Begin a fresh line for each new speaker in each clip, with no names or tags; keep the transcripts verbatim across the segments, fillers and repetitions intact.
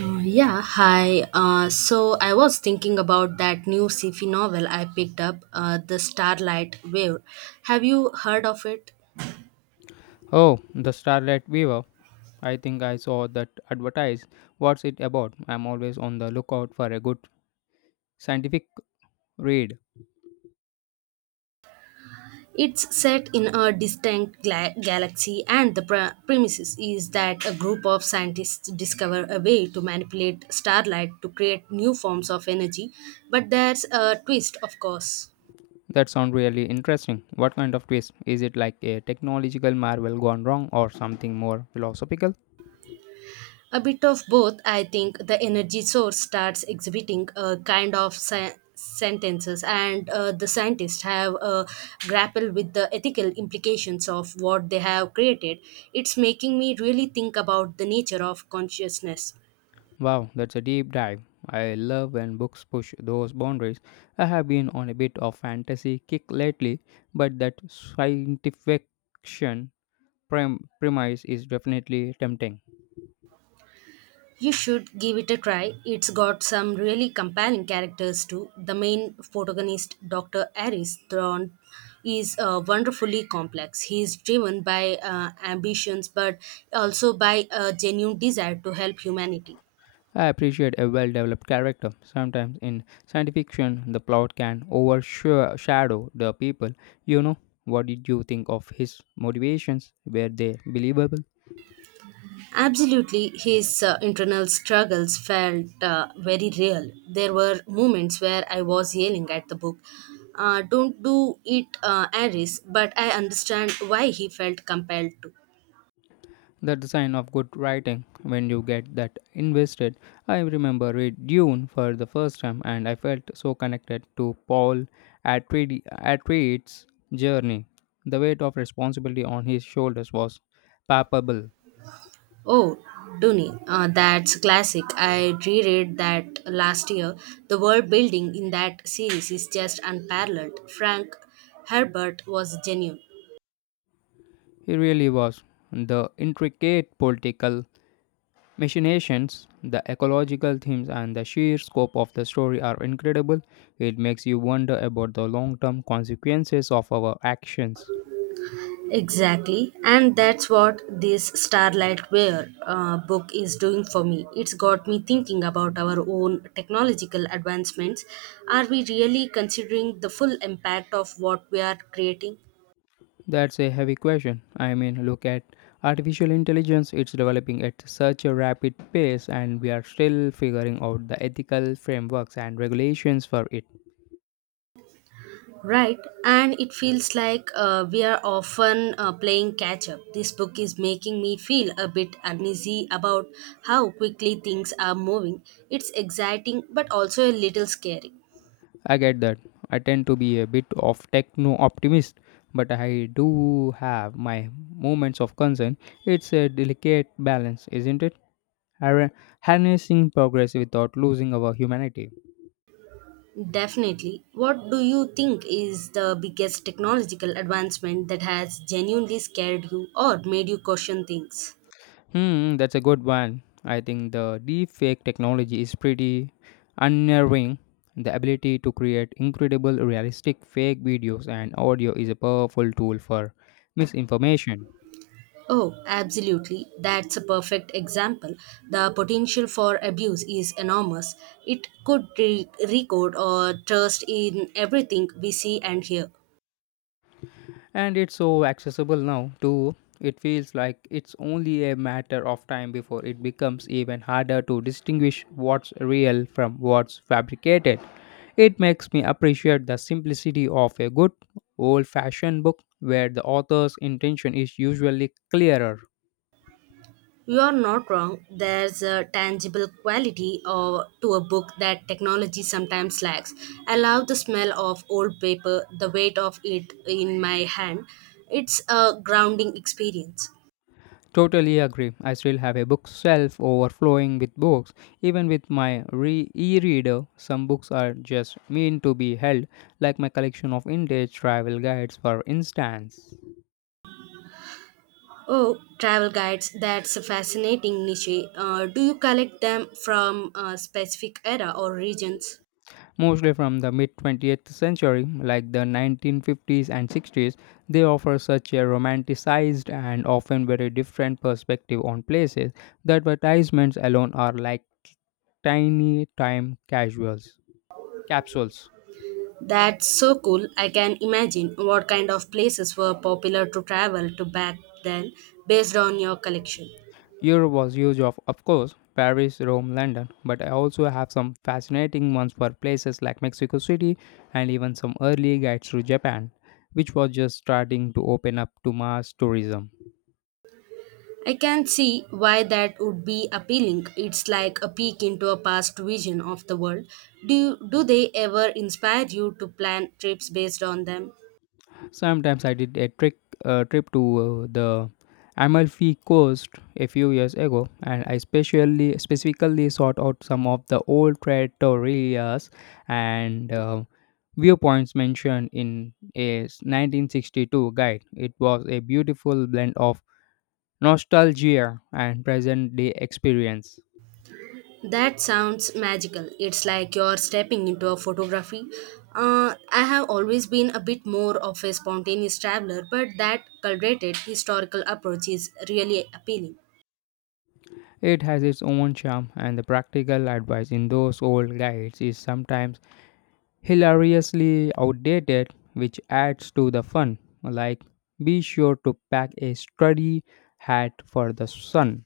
Uh, Yeah, Hi. Uh, so I was thinking about that new sci-fi novel I picked up, uh, The Starlight Wave. Have you heard of it?
Oh, the Starlight Weaver. I think I saw that advertised. What's it about? I'm always on the lookout for a good scientific read.
It's set in a distant gla- galaxy, and the pre- premises is that a group of scientists discover a way to manipulate starlight to create new forms of energy. But there's a twist, of course.
That sounds really interesting. What kind of twist? Is it like a technological marvel gone wrong or something more philosophical?
A bit of both, I think the energy source starts exhibiting a kind of sen- sentences, and uh, the scientists have uh, grappled with the ethical implications of what they have created. It's making me really think about the nature of consciousness.
Wow, that's a deep dive. I love when books push those boundaries. I have been on a bit of fantasy kick lately, but that scientific fiction prem- premise is definitely tempting.
You should give it a try. It's got some really compelling characters too. The main protagonist, doctor Aris Thorne, is uh, wonderfully complex. He is driven by uh, ambitions but also by a genuine desire to help humanity.
I appreciate a well developed character. Sometimes in science fiction, the plot can overshadow the people. You know, what did you think of his motivations? Were they believable?
Absolutely, his uh, internal struggles felt uh, very real. There were moments where I was yelling at the book, uh, don't do it, uh, Aris, but I understand why he felt compelled to.
That's the sign of good writing when you get that invested. I remember read Dune for the first time and I felt so connected to Paul Atreide- Atreides' journey. The weight of responsibility on his shoulders was palpable.
Oh, Duni, uh, that's classic. I reread that last year. The world building in that series is just unparalleled. Frank Herbert was genuine.
He really was. The intricate political machinations, the ecological themes, and the sheer scope of the story are incredible. It makes you wonder about the long term consequences of our actions.
Exactly, and that's what this Starlight Ware uh, book is doing for me. It's got me thinking about our own technological advancements. Are we really considering the full impact of what we are creating?
That's a heavy question. I mean, look at artificial intelligence, it's developing at such a rapid pace, and we are still figuring out the ethical frameworks and regulations for it.
Right, and it feels like uh, we are often uh, playing catch up. This book is making me feel a bit uneasy about how quickly things are moving. It's exciting but also a little scary.
I get that. I tend to be a bit of techno optimist, but I do have my moments of concern. It's a delicate balance, isn't it? har- Harnessing progress without losing our humanity.
Definitely. What do you think is the biggest technological advancement that has genuinely scared you or made you question things?
Hmm, that's a good one. I think the deepfake technology is pretty unnerving. The ability to create incredible realistic fake videos and audio is a powerful tool for misinformation.
Oh, absolutely. That's a perfect example. The potential for abuse is enormous. It could re- record or trust in everything we see and hear.
And it's so accessible now, too. It feels like it's only a matter of time before it becomes even harder to distinguish what's real from what's fabricated. It makes me appreciate the simplicity of a good, old fashioned book where the author's intention is usually clearer.
You are not wrong. There's a tangible quality or to a book that technology sometimes lacks. I love the smell of old paper, the weight of it in my hand. It's a grounding experience.
Totally agree. I still have a bookshelf overflowing with books. Even with my re- e-reader, some books are just meant to be held, like my collection of vintage travel guides, for instance.
Oh, travel guides, that's a fascinating niche. Uh, do you collect them from a specific era or regions?
Mostly from the mid twentieth century, like the nineteen fifties and sixties, they offer such a romanticized and often very different perspective on places. The advertisements alone are like tiny time casuals capsules.
That's so cool. I can imagine what kind of places were popular to travel to back then based on your collection.
Europe was huge, of, of course, Paris, Rome, London, but I also have some fascinating ones for places like Mexico City and even some early guides to Japan, which was just starting to open up to mass tourism.
I can see why that would be appealing. It's like a peek into a past vision of the world. Do you, do they ever inspire you to plan trips based on them?
Sometimes I did a trick, uh, trip to uh, the Amalfi Coast a few years ago, and I specially specifically sought out some of the old trattorias and uh, viewpoints mentioned in a nineteen sixty-two guide. It was a beautiful blend of nostalgia and present day experience.
That sounds magical. It's like you're stepping into a photography. Uh, I have always been a bit more of a spontaneous traveler, but that curated historical approach is really appealing.
It has its own charm, and the practical advice in those old guides is sometimes hilariously outdated, which adds to the fun. Like, be sure to pack a study hat for the sun.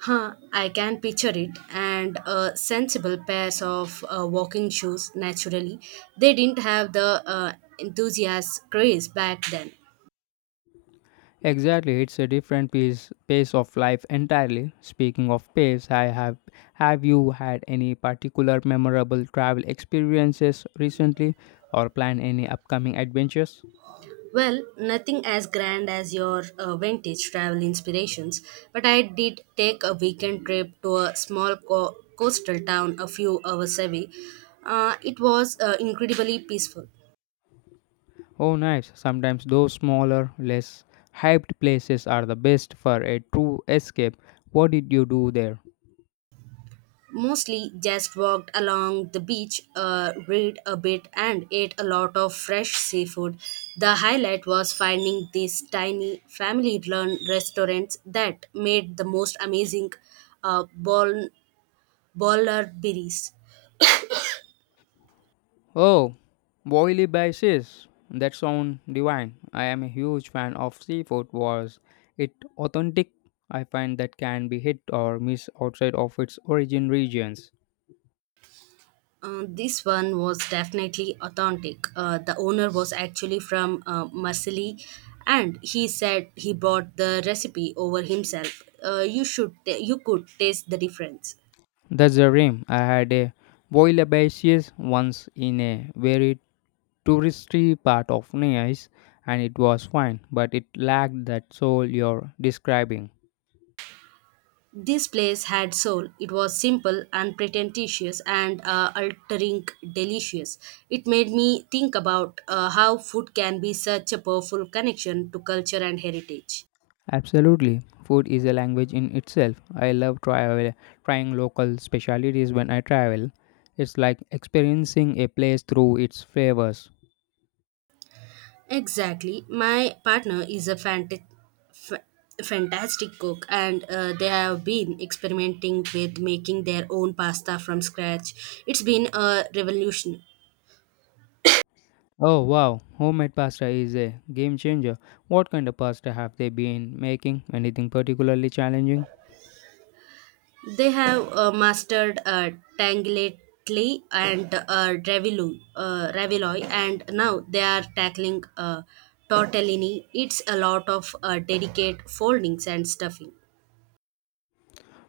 Huh, I can picture it. And uh, sensible pairs of uh, walking shoes, naturally. They didn't have the uh, enthusiast craze back then.
Exactly, it's a different pace, pace of life entirely. Speaking of pace, I have have you had any particular memorable travel experiences recently or plan any upcoming adventures?
Well, nothing as grand as your uh, vintage travel inspirations, but I did take a weekend trip to a small co- coastal town a few hours away. Uh, it was uh, incredibly peaceful.
Oh nice. Sometimes those smaller, less hyped places are the best for a true escape. What did you do there?
Mostly just walked along the beach, uh, read a bit, and ate a lot of fresh seafood. The highlight was finding these tiny family run restaurants that made the most amazing uh, bol- bollar berries.
Oh, boily basis. That sound divine. I am a huge fan of seafood was it authentic? I find that can be hit or miss outside of its origin regions.
Uh, this one was definitely authentic. Uh, the owner was actually from uh, Marseille, and he said he bought the recipe over himself. Uh, you should, ta- you could taste the difference.
That's the dream. I had a boily basis once in a very touristy part of Nice and it was fine, but it lacked that soul you're describing.
This place had soul. It was simple, unpretentious, and uh, altering delicious. It made me think about uh, how food can be such a powerful connection to culture and heritage.
Absolutely. Food is a language in itself. I love travel, trying local specialties when I travel. It's like experiencing a place through its flavors.
Exactly. My partner is a fantastic, fantastic cook, and uh, they have been experimenting with making their own pasta from scratch. It's been a revolution.
Oh wow, homemade pasta is a game changer. What kind of pasta have they been making? Anything particularly challenging?
They have uh, mastered uh, Tangletly and uh, Ravilu, uh, Raviloy, and now they are tackling uh, tortellini. It's a lot of uh, delicate foldings and stuffing.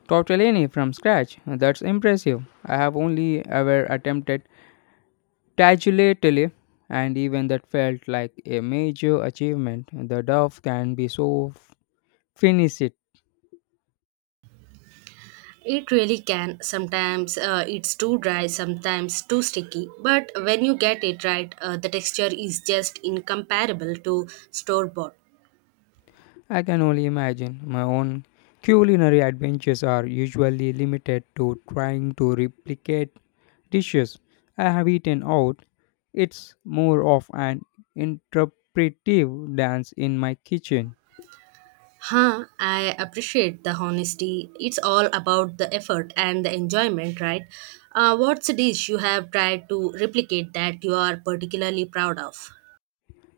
Tortellini from scratch. That's impressive. I have only ever attempted tagliatelle and even that felt like a major achievement. The dough can be so finicit.
It really can. Sometimes uh, it's too dry, sometimes too sticky. But when you get it right, uh, the texture is just incomparable to store bought.
I can only imagine. My own culinary adventures are usually limited to trying to replicate dishes I have eaten out. It's more of an interpretive dance in my kitchen.
Huh, I appreciate the honesty. It's all about the effort and the enjoyment, right? Uh, what's a dish you have tried to replicate that you are particularly proud of?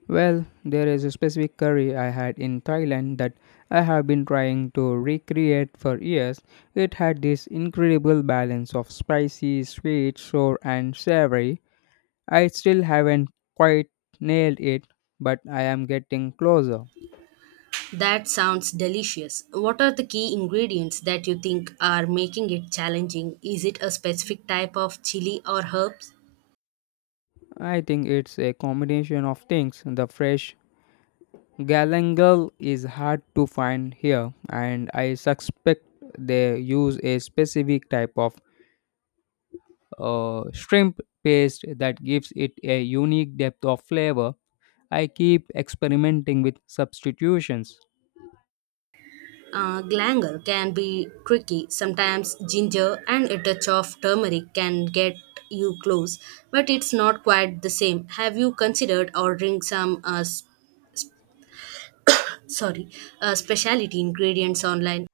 Well, there is a specific curry I had in Thailand that I have been trying to recreate for years. It had this incredible balance of spicy, sweet, sour, and savory. I still haven't quite nailed it, but I am getting closer.
That sounds delicious. What are the key ingredients that you think are making it challenging? Is it a specific type of chili or herbs?
I think it's a combination of things. The fresh galangal is hard to find here, and I suspect they use a specific type of uh, shrimp paste that gives it a unique depth of flavor. I keep experimenting with substitutions.
Uh, galangal can be tricky. Sometimes ginger and a touch of turmeric can get you close, but it's not quite the same. Have you considered ordering some, uh, s- sorry, uh, specialty ingredients online?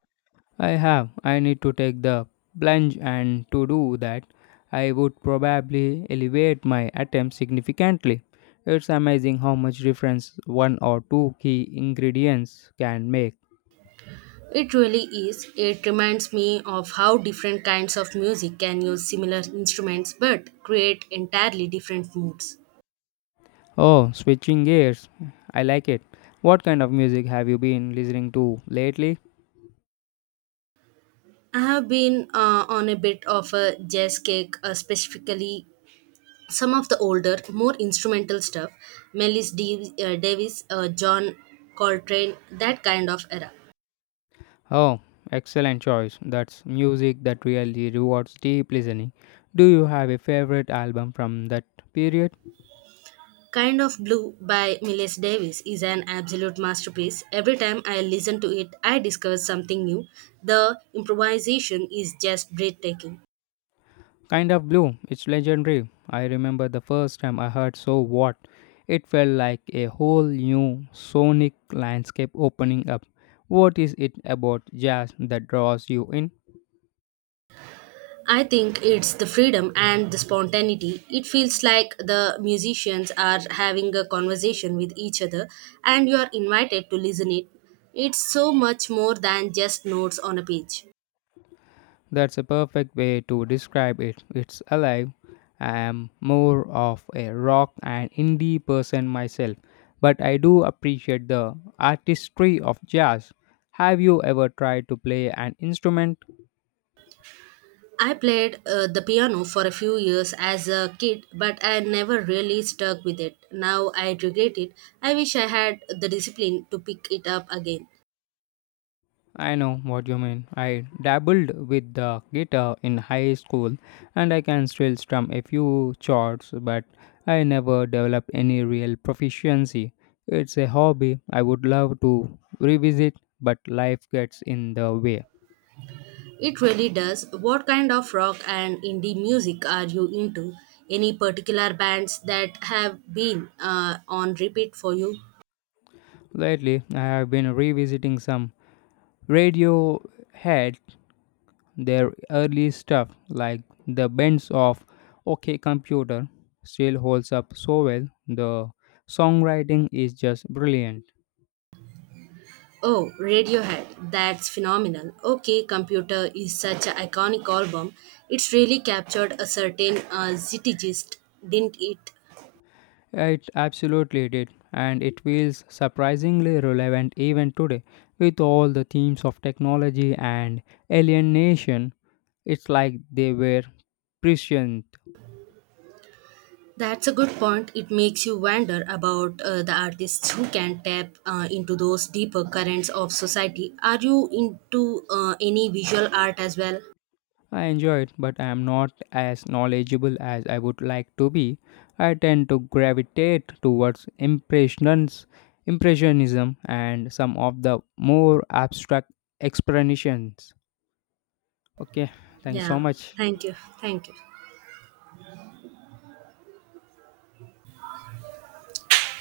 I have. I need to take the plunge, and to do that, I would probably elevate my attempt significantly. It's amazing how much difference one or two key ingredients can make.
It really is. It reminds me of how different kinds of music can use similar instruments but create entirely different moods.
Oh, switching gears. I like it. What kind of music have you been listening to lately?
I have been uh, on a bit of a jazz kick, uh, specifically some of the older, more instrumental stuff, Melis Dav- uh, Davis, uh, John Coltrane, that kind of era.
Oh, excellent choice. That's music that really rewards deep listening. Do you have a favorite album from that period?
Kind of Blue by Miles Davis is an absolute masterpiece. Every time I listen to it, I discover something new. The improvisation is just breathtaking.
Kind of Blue, it's legendary. I remember the first time I heard So What. It felt like a whole new sonic landscape opening up. What is it about jazz that draws you in?
I think it's the freedom and the spontaneity. It feels like the musicians are having a conversation with each other and you are invited to listen it. It's so much more than just notes on a page.
That's a perfect way to describe it. It's alive. I am more of a rock and indie person myself, but I do appreciate the artistry of jazz. Have you ever tried to play an instrument?
I played uh, the piano for a few years as a kid, but I never really stuck with it. Now I regret it. I wish I had the discipline to pick it up again.
I know what you mean. I dabbled with the guitar in high school and I can still strum a few chords, but I never developed any real proficiency. It's a hobby I would love to revisit, but life gets in the way.
It really does. What kind of rock and indie music are you into? Any particular bands that have been uh, on repeat for you?
Lately, I have been revisiting some Radiohead, their early stuff like the bends of OK Computer still holds up so well. The songwriting is just brilliant.
Oh, Radiohead. That's phenomenal. Okay, Computer is such an iconic album. It's really captured a certain uh, zeitgeist, didn't it?
It absolutely did, and it feels surprisingly relevant even today. With all the themes of technology and alienation, it's like they were prescient.
That's a good point. It makes you wonder about uh, the artists who can tap uh, into those deeper currents of society. Are you into uh, any visual art as well?
I enjoy it, but I am not as knowledgeable as I would like to be. I tend to gravitate towards impressions, impressionism, and some of the more abstract explanations. Okay, thank you so
Yeah,
much.
thank you. Thank you.